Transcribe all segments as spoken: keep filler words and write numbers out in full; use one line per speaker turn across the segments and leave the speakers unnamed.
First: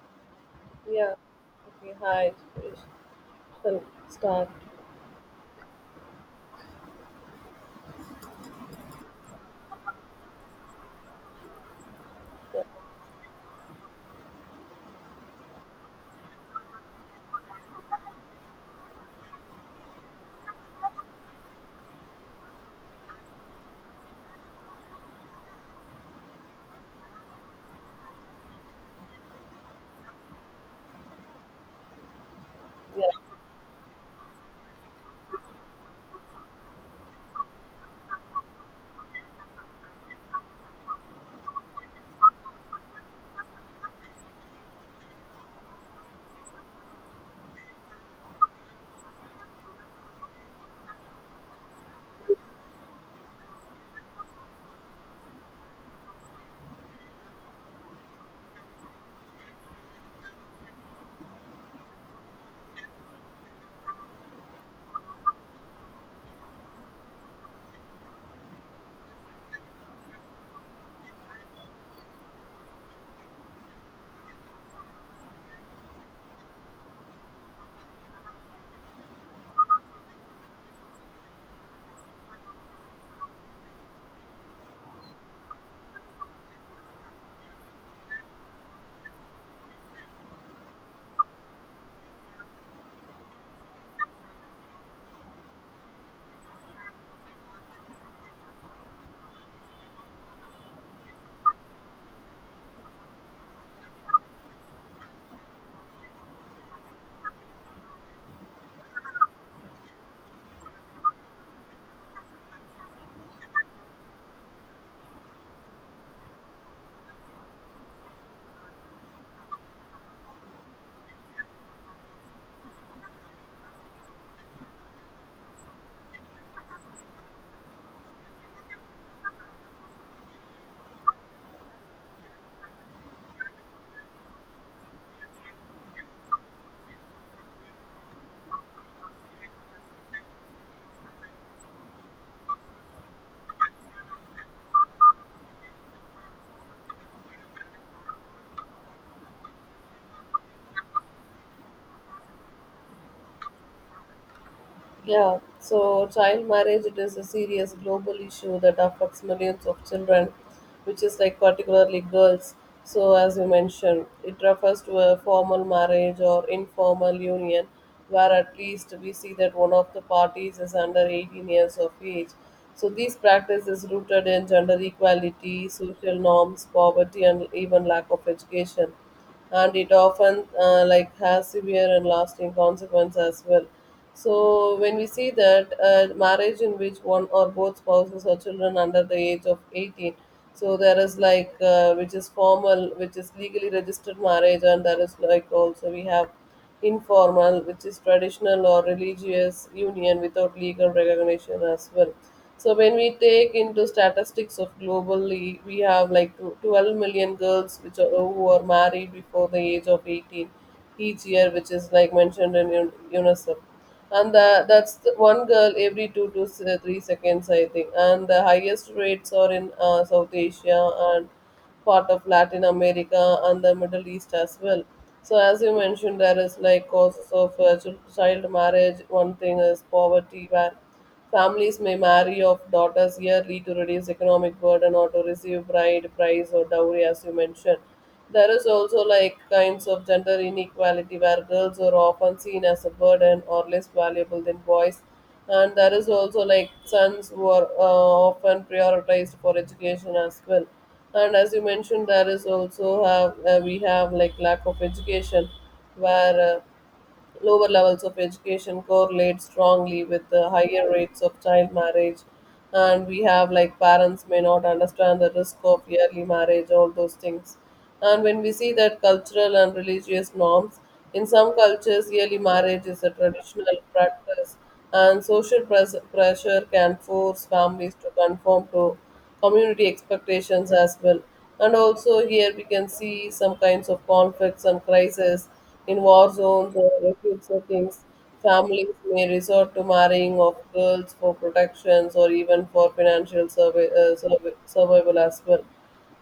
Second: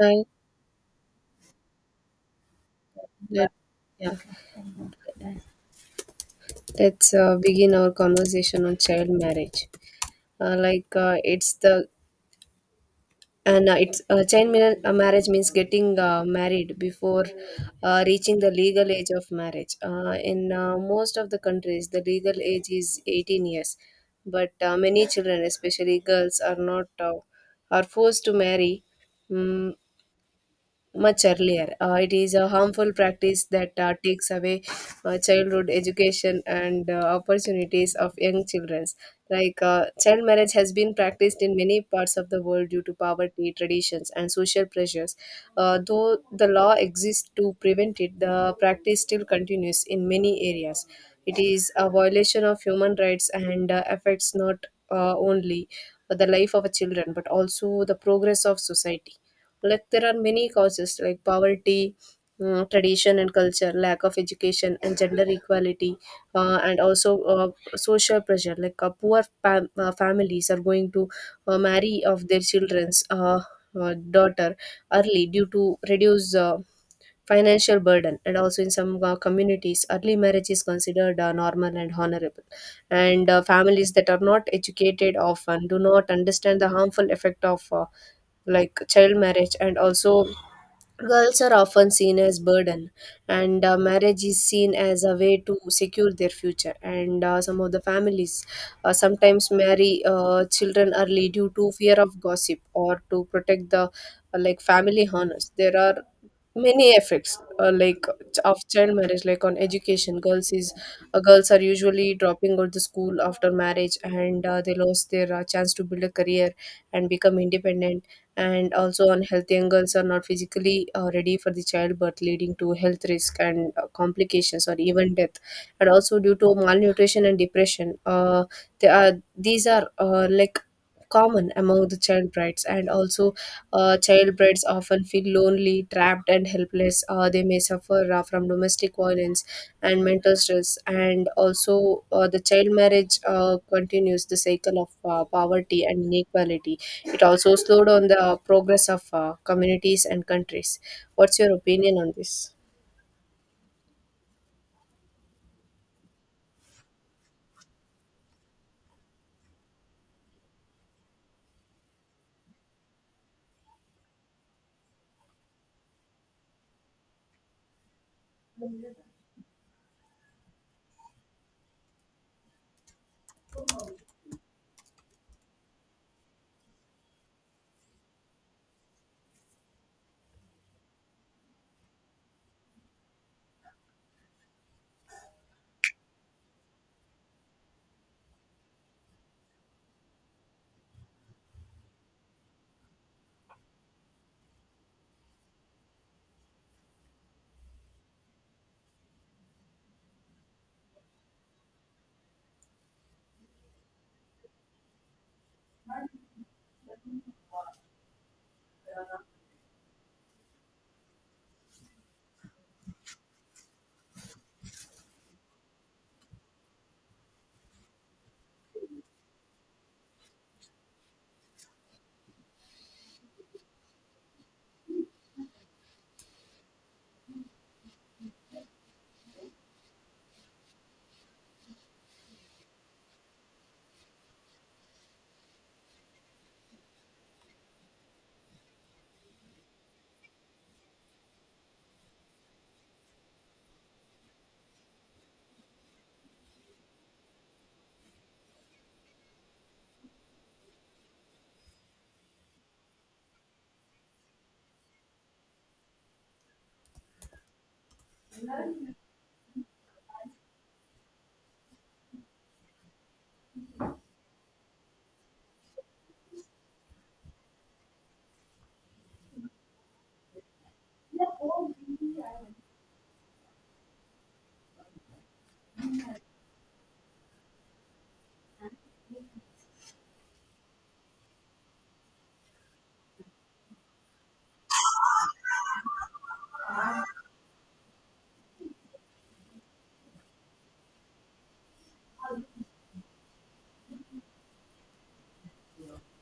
Hi.
Yeah. Okay. Hi.
Let,
So
yeah,
start.
let's uh, begin our conversation on child marriage. Uh, like, uh, it's the and uh, it's uh, child mar- uh, marriage means getting uh, married before uh, reaching the legal age of marriage. Uh, in uh, most of the countries, the legal age is eighteen years, but uh, many children, especially girls, are not uh, are forced to marry. Mm much earlier. Uh, it is a harmful
Yeah.
practice that uh, takes away uh, childhood education and uh, opportunities of young children. Like, uh, child marriage has been practiced in many parts of the world due to poverty, traditions, and social pressures. Uh, though the law exists to prevent it, the practice still continues in many areas. It is a violation of human rights and uh, affects not uh, only the life of a children, but also the progress of society. Like, there are many causes, like poverty, mm, tradition and culture, lack of education, and gender equality, uh, and also uh, social pressure. Like, uh, poor fam- uh, families are going to uh, marry of their children's uh, uh, daughter early due to reduced uh, financial burden, and also in some uh, communities early marriage is considered uh, normal and honorable. And uh, families that are not educated often do not understand the harmful effect of uh, like child marriage. And also, girls are often seen as burden, and uh, marriage is seen as a way to secure their future. And uh, some of the families uh, sometimes marry uh, children early due to fear of gossip or to protect the uh, like family honors. There are many effects, uh, like ch- of child marriage, like on education. Girls is uh, girls are usually dropping out the school after marriage, and uh, they lost their uh, chance to build a career and become independent. And also, unhealthy angles are not physically uh, ready for the childbirth, leading to health risk and uh, complications, or even death. And also, due to malnutrition and depression, uh, they are, these are uh, like common among the child brides. And also, uh, child brides often feel lonely, trapped, and helpless. Uh, they may suffer uh, from domestic violence and mental stress. And also, uh, the child marriage uh, continues the cycle of uh, poverty and inequality. It also slowed down the progress of uh, communities and countries. What's your opinion on this?
Yeah, so child marriage, it is a serious global issue that affects millions of children, which is like particularly girls. So as you mentioned, it refers to a formal marriage or informal union where at least we see that one of the parties is under eighteen years of age. So this practice is rooted in gender equality, social norms, poverty, and even lack of education, and it often uh, like has severe and lasting consequences as well. So when we see that a marriage in which one or both spouses or children under the age of eighteen, so there is like uh, which is formal, which is legally registered marriage, and there is like also we have informal, which is traditional or religious union without legal recognition as well. So when we take into statistics of globally, we have like twelve million girls which are, who are married before the age of eighteen each year, which is like mentioned in U- UNICEF, and the, that's the one girl every two to s- uh, three seconds, I think, and the highest rates are in uh, South Asia and part of Latin America and the Middle East as well. So as you mentioned, there is like causes of uh, chil- child marriage. One thing is poverty, where families may marry off daughters yearly to reduce economic burden or to receive bride price or dowry, as you mentioned. There is also like kinds of gender inequality where girls are often seen as a burden or less valuable than boys, and there is also like sons who are uh, often prioritized for education as well. And as you mentioned, there is also have uh, we have like lack of education where. Uh, Lower levels of education correlate strongly with the higher rates of child marriage, and we have like parents may not understand the risk of early marriage, all those things. And when we see that cultural and religious norms, in some cultures, early marriage is a traditional practice, and social pres- pressure can force families to conform to community expectations as well. And also, here we can see some kinds of conflicts and crises in war zones or refugee settings, families may resort to marrying of girls for protections or even for financial survi- uh, survi- survival as well.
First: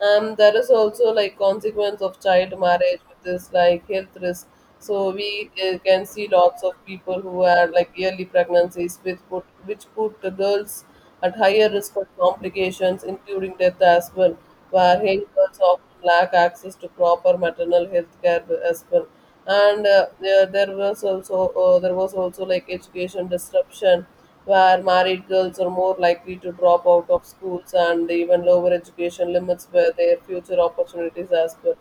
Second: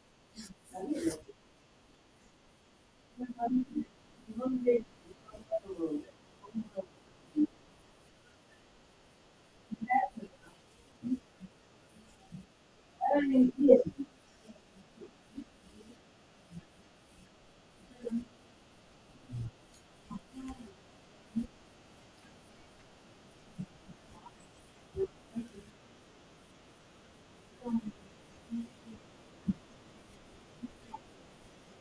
And there is also like consequence of child marriage, which is like health risk. So we uh, can see lots of people who had like early pregnancies, which put which put the girls at higher risk of complications, including death as well, where young girls often lack access to proper maternal health care as well. And uh, yeah, there was also uh, there was also like education disruption where married girls are more likely to drop out of schools, and even lower education limits where their future opportunities as well.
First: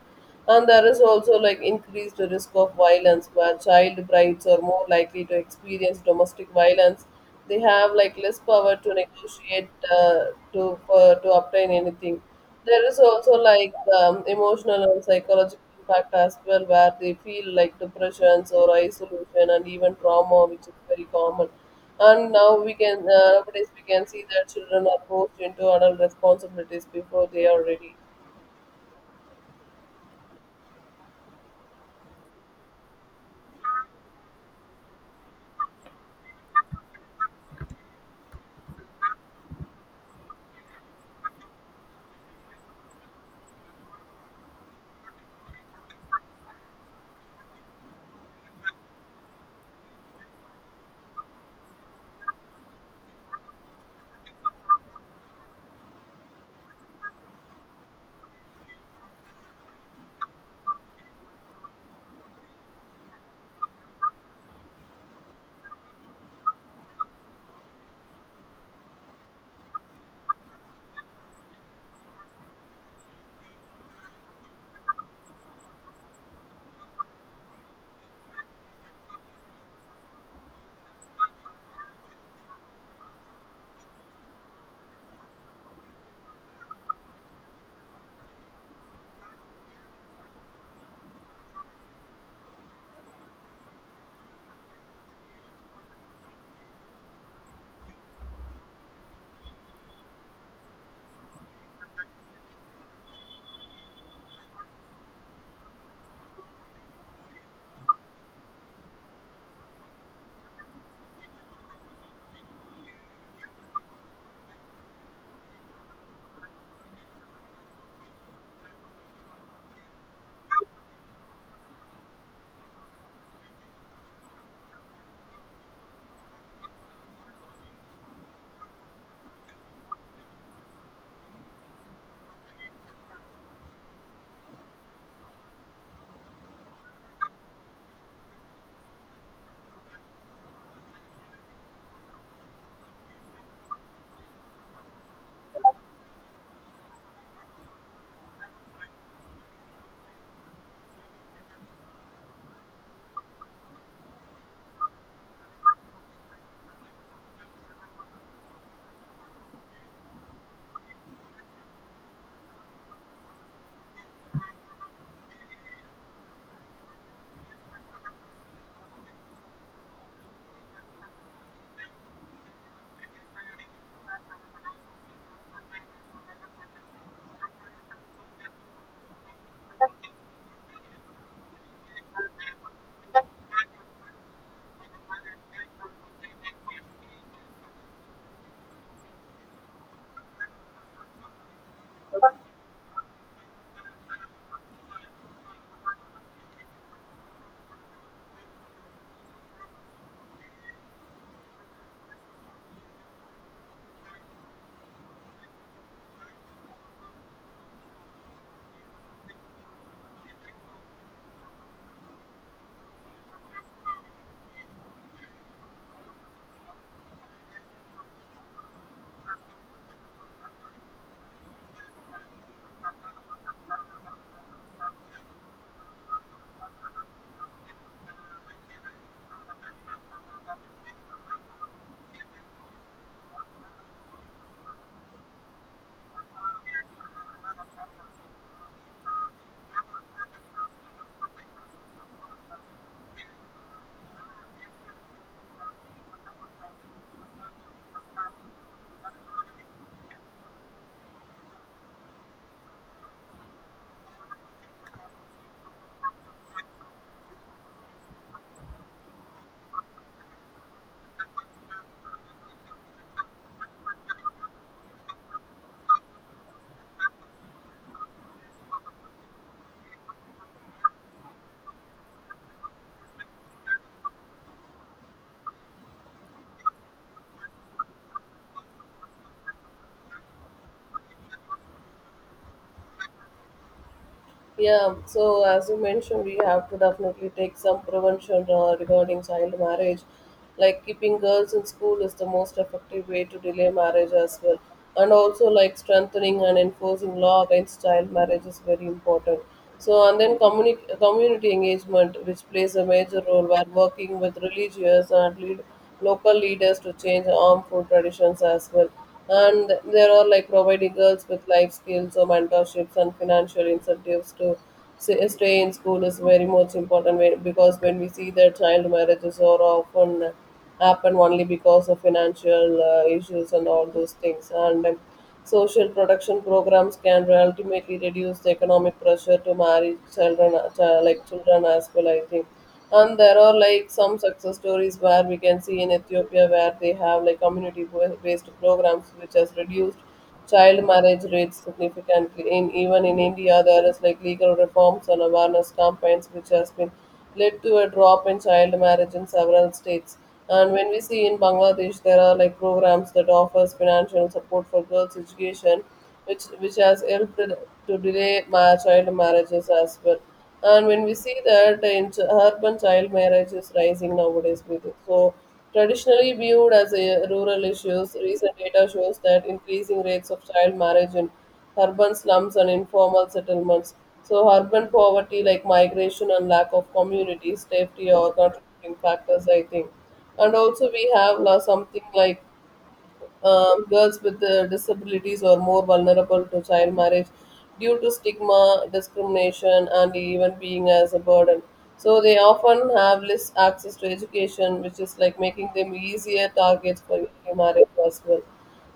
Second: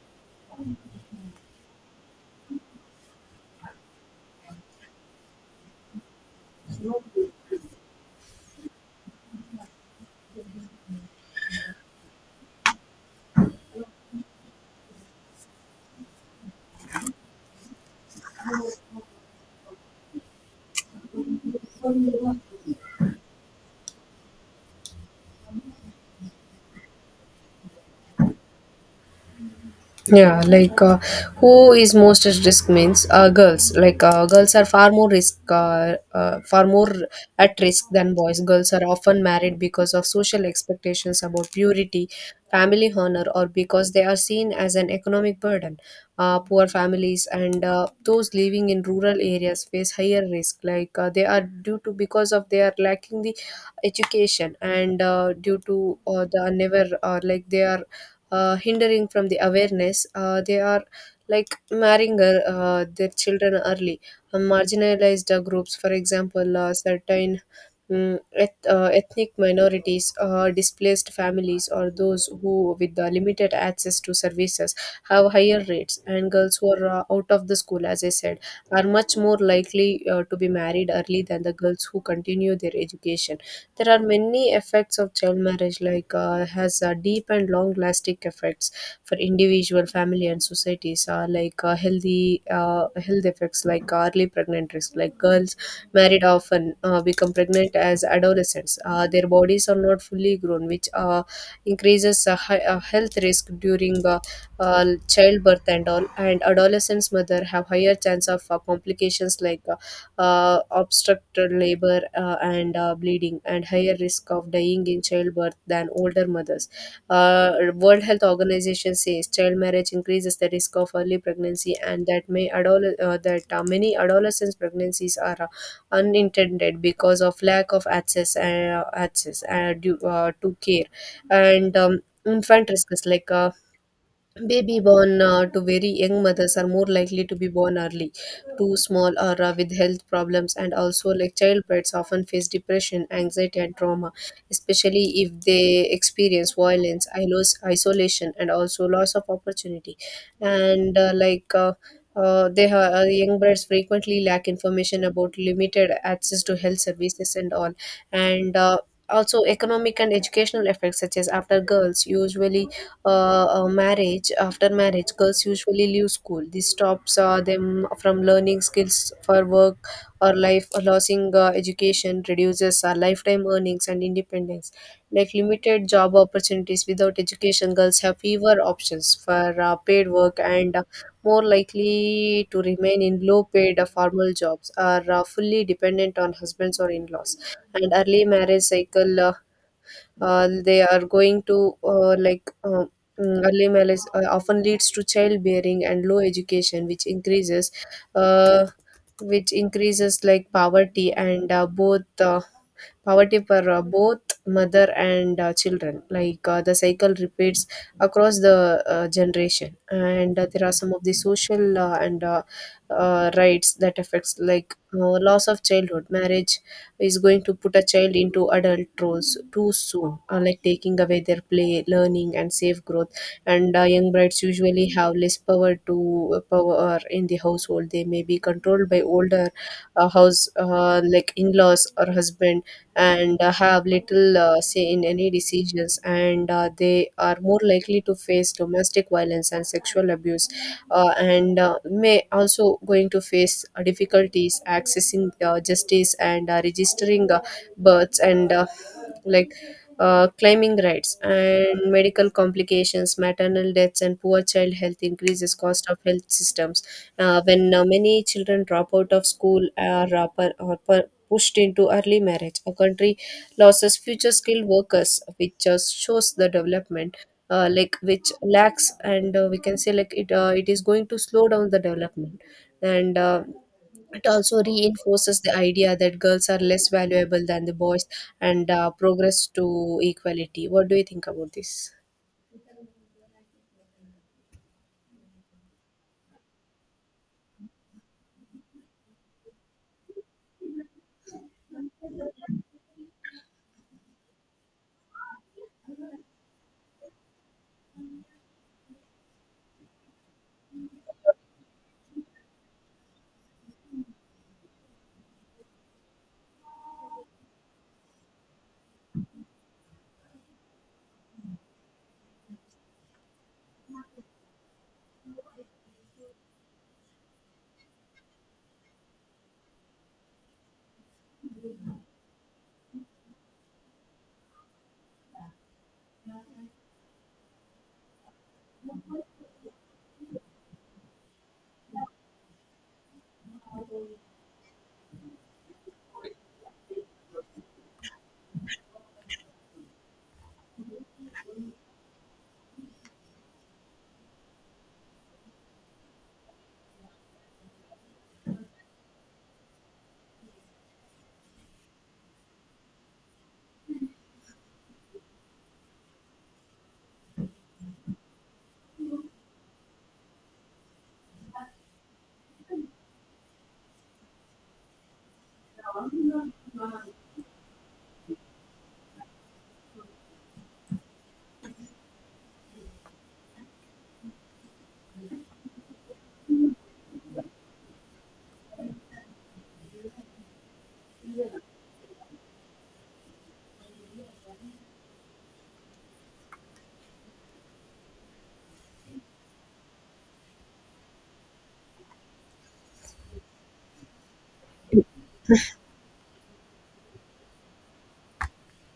And there is also like increased risk of violence where child brides are more likely to experience domestic violence. They have like less power to negotiate, uh, to uh, to obtain anything. There is also like um, emotional and psychological impact as well, where they feel like depressions or isolation and even trauma, which is very common. And now we can uh, nowadays we can see that children are forced into adult responsibilities before they are ready.
Yeah. Like, uh, who is most at risk means, uh, girls. Like, uh, girls are far more risk, uh, uh, far more at risk than boys. Girls are often married because of social expectations about purity, family honor, or because they are seen as an economic burden. Uh, poor families and uh, those living in rural areas face higher risk. Like, uh, they are, due to, because of they are lacking the education, and uh, due to uh, the never, uh, like they are uh, hindering from the awareness. Uh, they are, like, marrying uh, uh, their children early. Uh, marginalized uh, groups, for example, uh, certain mm, eth- uh, ethnic minorities, uh, displaced families, or those who with the limited access to services have higher rates. And girls who are uh, out of the school, as I said, are much more likely uh, to be married early than the girls who continue their education. There are many effects of child marriage, like, uh, has uh, deep and long lasting effects for individual, family, and societies. Uh, like, uh, healthy uh, health effects, like early pregnant risk. Like, girls married often uh, become pregnant as adolescents. Uh, their bodies are not fully grown, which uh, increases uh, hi- uh, health risk during uh, uh, childbirth and all. And adolescents' mother have higher chance of uh, complications, like uh, uh, obstructed labor uh, and uh, bleeding, and higher risk of dying in childbirth than older mothers. Uh, world Health Organization says child marriage increases the risk of early pregnancy, and that may adole- uh, that uh, many adolescent pregnancies are uh, unintended because of lack of access uh, access, uh, due, uh, to care. And um, infant risks, like, uh, baby born uh, to very young mothers are more likely to be born early, too small, or uh, with health problems. And also, like, childbirths often face depression, anxiety, and trauma, especially if they experience violence, ilos- isolation, and also loss of opportunity. And uh, like, uh, uh, they ha- uh, young birds frequently lack information about limited access to health services and all, and. Uh, also, economic and educational effects, such as after girls usually uh, uh, marriage after marriage, girls usually leave school. This stops uh, them from learning skills for work or life. Losing uh, education reduces uh, lifetime earnings and independence. Like, limited job opportunities. Without education, girls have fewer options for uh, paid work, and uh, more likely to remain in low paid uh, formal jobs, are uh, fully dependent on husbands or in-laws. And early marriage cycle, uh, uh, they are going to uh, like uh, mm, early marriage uh, often leads to childbearing and low education, which increases uh, which increases, like, poverty and uh, both, uh, poverty for uh, both mother and uh, children. Like, uh, the cycle repeats across the uh, generation. And uh, there are some of the social, uh, and uh, uh, rights that affects, like, uh, loss of childhood marriage is going to put a child into adult roles too soon, uh, like taking away their play, learning, and safe growth. And uh, young brides usually have less power to, uh, power in the household. They may be controlled by older, uh, house, uh, like in-laws or husband, and uh, have little uh, say in any decisions. And uh, they are more likely to face domestic violence and sexual abuse, uh, and uh, may also going to face uh, difficulties accessing uh, justice and uh, registering uh, births and uh, like, uh, claiming rights. And medical complications, maternal deaths, and poor child health increases cost of health systems. Uh, when uh, many children drop out of school or, uh, per, or per, pushed into early marriage, a country loses future skilled workers, which just shows the development, uh, like, which lacks. And uh, we can say, like, it uh, it is going to slow down the development. And uh, it also reinforces the idea that girls are less valuable than the boys, and uh, progress to equality. What do you think about this?
Yeah, so as you mentioned, we have to definitely take some prevention uh, regarding child marriage. Like keeping girls in school is the most effective way to delay marriage as well. And also, like strengthening and enforcing law against child marriage is very important. So, and then communi- community engagement, which plays a major role while working with religious and lead local leaders to change armed food traditions as well. And there are like providing girls with life skills or mentorships and financial incentives to s- stay in school is very much important when- because when we see that child marriages are often happen only because of financial uh, issues and all those things. And um, social protection programs can ultimately reduce the economic pressure to marry children, uh, like children as well, I think. And there are like some success stories where we can see in Ethiopia where they have like community based programs which has reduced child marriage rates significantly. In even in India, there is like legal reforms and awareness campaigns which has been led to a drop in child marriage in several states. And when we see in Bangladesh, there are like programs that offers financial support for girls' education which which has helped to delay ma- child marriages as well. And when we see that in ch- urban child marriage is rising nowadays, with it. So traditionally viewed as a rural issues, recent data shows that increasing rates of child marriage in urban slums and informal settlements. So urban poverty, like migration and lack of community safety, are contributing factors, I think. And also we have uh, something like um, girls with uh, disabilities are more vulnerable to child marriage due to stigma, discrimination, and even being as a burden. So they often have less access to education, which is like making them easier targets for marriage as well.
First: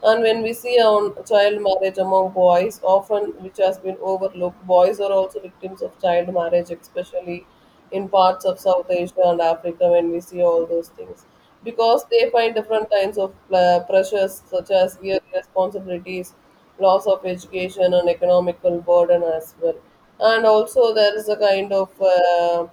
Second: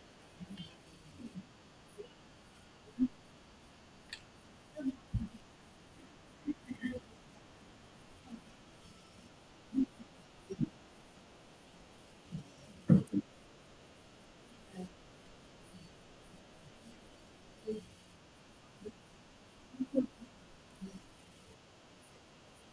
And when we see on child marriage among boys, often which has been overlooked, boys are also victims of child marriage, especially in parts of South Asia and Africa. When we see all those things, because they find different kinds of uh, pressures such as year responsibilities, loss of education, and economical burden as well. And also, there is a kind of uh,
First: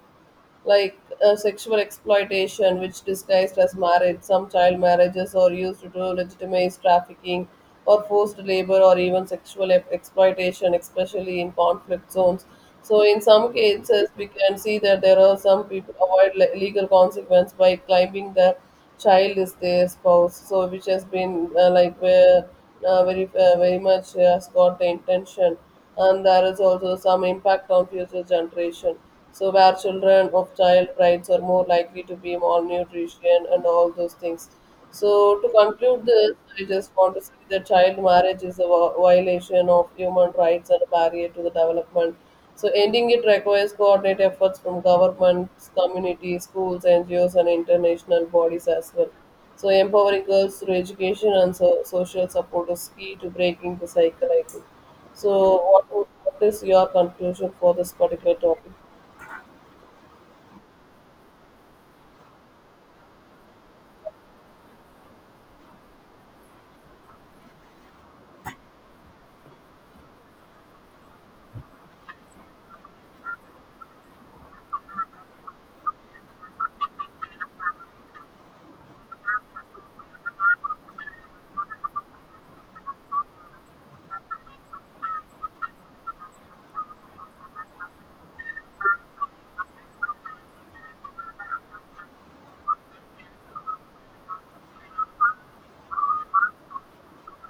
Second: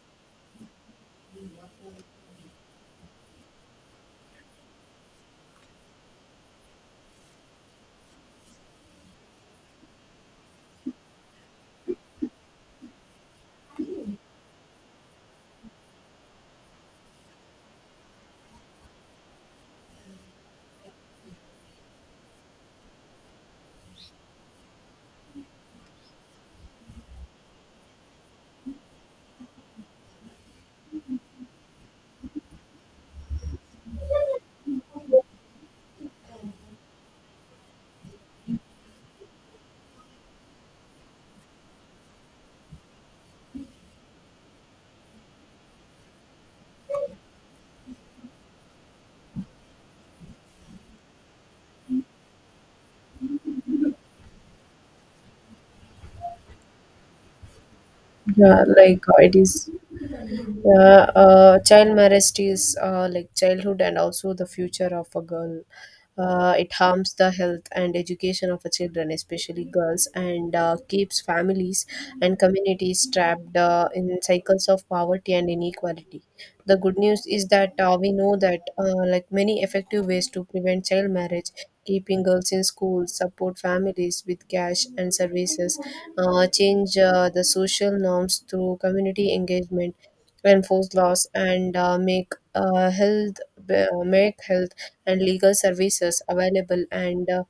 like uh, sexual exploitation, which disguised as marriage. Some child marriages are used to legitimize trafficking or forced labor or even sexual ep- exploitation, especially in conflict zones. So, in some cases, we can see that there are some people avoid le- legal consequence by claiming the child is their spouse. So, which has been uh, like where uh, very uh, very much has got the intention, and there is also some impact on future generation. So where children of child brides are more likely to be malnutrition and all those things. So to conclude this, I just want to say that child marriage is a vi- violation of human rights and a barrier to the development. So ending it requires coordinated efforts from governments, communities, schools, N G Os, and international bodies as well. So empowering girls through education and so- social support is key to breaking the cycle, I think. So what, would- what is your conclusion for this particular
Yeah.
topic?
Like, uh, it is Yeah, uh, child marriage is, uh, like, childhood and also the future of a girl. Uh, it harms the health and education of a children, especially girls, and uh, keeps families and communities trapped uh, in cycles of poverty and inequality. The good news is that uh, we know that uh, like many effective ways to prevent child marriage: keeping girls in school, support families with cash and services, uh, change uh, the social norms through community engagement, enforce laws, and uh, make uh, health uh, make health and legal services available, and uh,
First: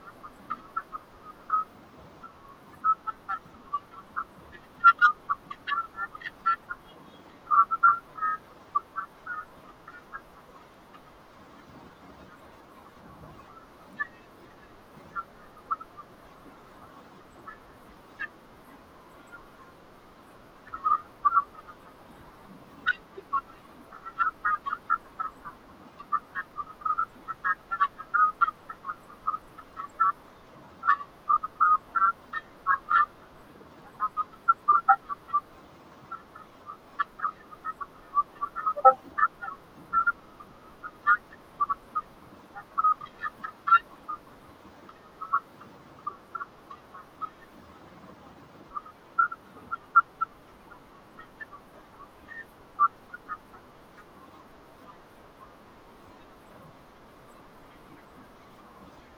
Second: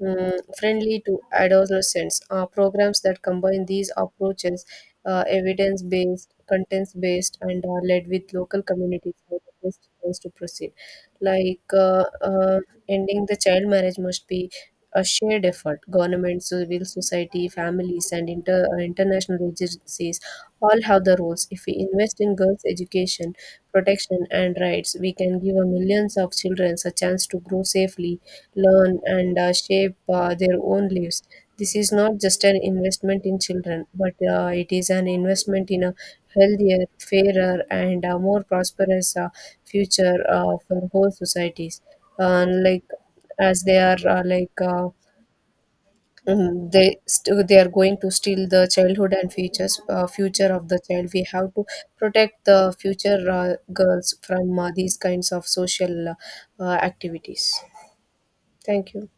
mm, friendly to adolescents. Uh, programs that combine these approaches, uh, evidence based, contents based, and are led with local communities, are the best ways to proceed. Like, uh, uh, ending the child marriage must be a shared effort. Government, civil society, families, and inter- uh, international agencies all have the roles. If we invest in girls' education, protection, and rights, we can give a millions of children a chance to grow safely, learn, and uh, shape uh, their own lives. This is not just an investment in children, but uh, it is an investment in a healthier, fairer, and uh, more prosperous uh, future uh, for whole societies. Uh, like as they are uh, like. Uh, Mhm. They st- they are going to steal the childhood and futures uh, future of the child. We have to protect the future uh, girls from uh, these kinds of social uh, uh, activities. Thank you.